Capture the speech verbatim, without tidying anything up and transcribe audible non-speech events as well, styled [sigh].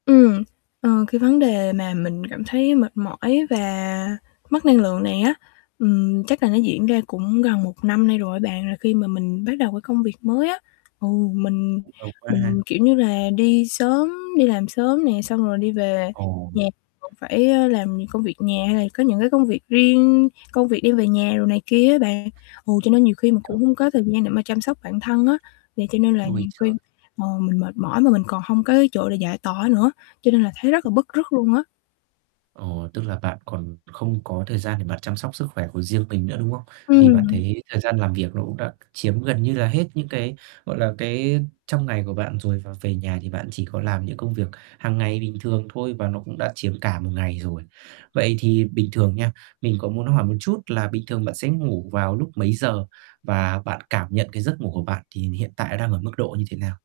Ừm, ờ, cái vấn đề mà mình cảm thấy mệt mỏi và mất năng lượng này á, ừm, chắc là nó diễn ra cũng gần một năm nay rồi á bạn, là khi mà mình bắt đầu cái công việc mới á. Ừ, mình Nhức đầu quá ha? mình, kiểu như là, đi sớm đi làm sớm nè, xong rồi đi về Ồ! nhà còn phải, á, làm công việc nhà hay là có những cái công việc riêng, công việc đem về nhà đồ này kia á bạn. Ừ, cho nên nhiều khi mình cũng [unintelligible] hông có thời gian để mà chăm sóc bản thân á, thì cho nên là Ui nhiều khi giời! ờ, mình mệt mỏi mà mình còn hông có cái chỗ để giải tỏa nữa, cho nên là thấy rất là [unintelligible] bứt rứt luôn á. Ờ, tức là bạn còn không có thời gian để bạn chăm sóc sức khỏe của riêng mình nữa, đúng không? Thì bạn Ừm. thấy thời gian làm việc nó cũng đã c chiếm gần như là hết những cái, gọi là, cái, trong ngày của bạn rồi và về nhà thì bạn chỉ có làm những công việc hằng ngày bình thường thôi và nó cũng đã chiếm cả một ngày rồi. Vậy thì bình thường nha, mình có muốn hỏi một chút là bình thường bạn sẽ ngủ vào lúc mấy giờ? Và bạn cảm nhận cái giấc ngủ của bạn thì hiện tại đang ở mức độ như thế nào?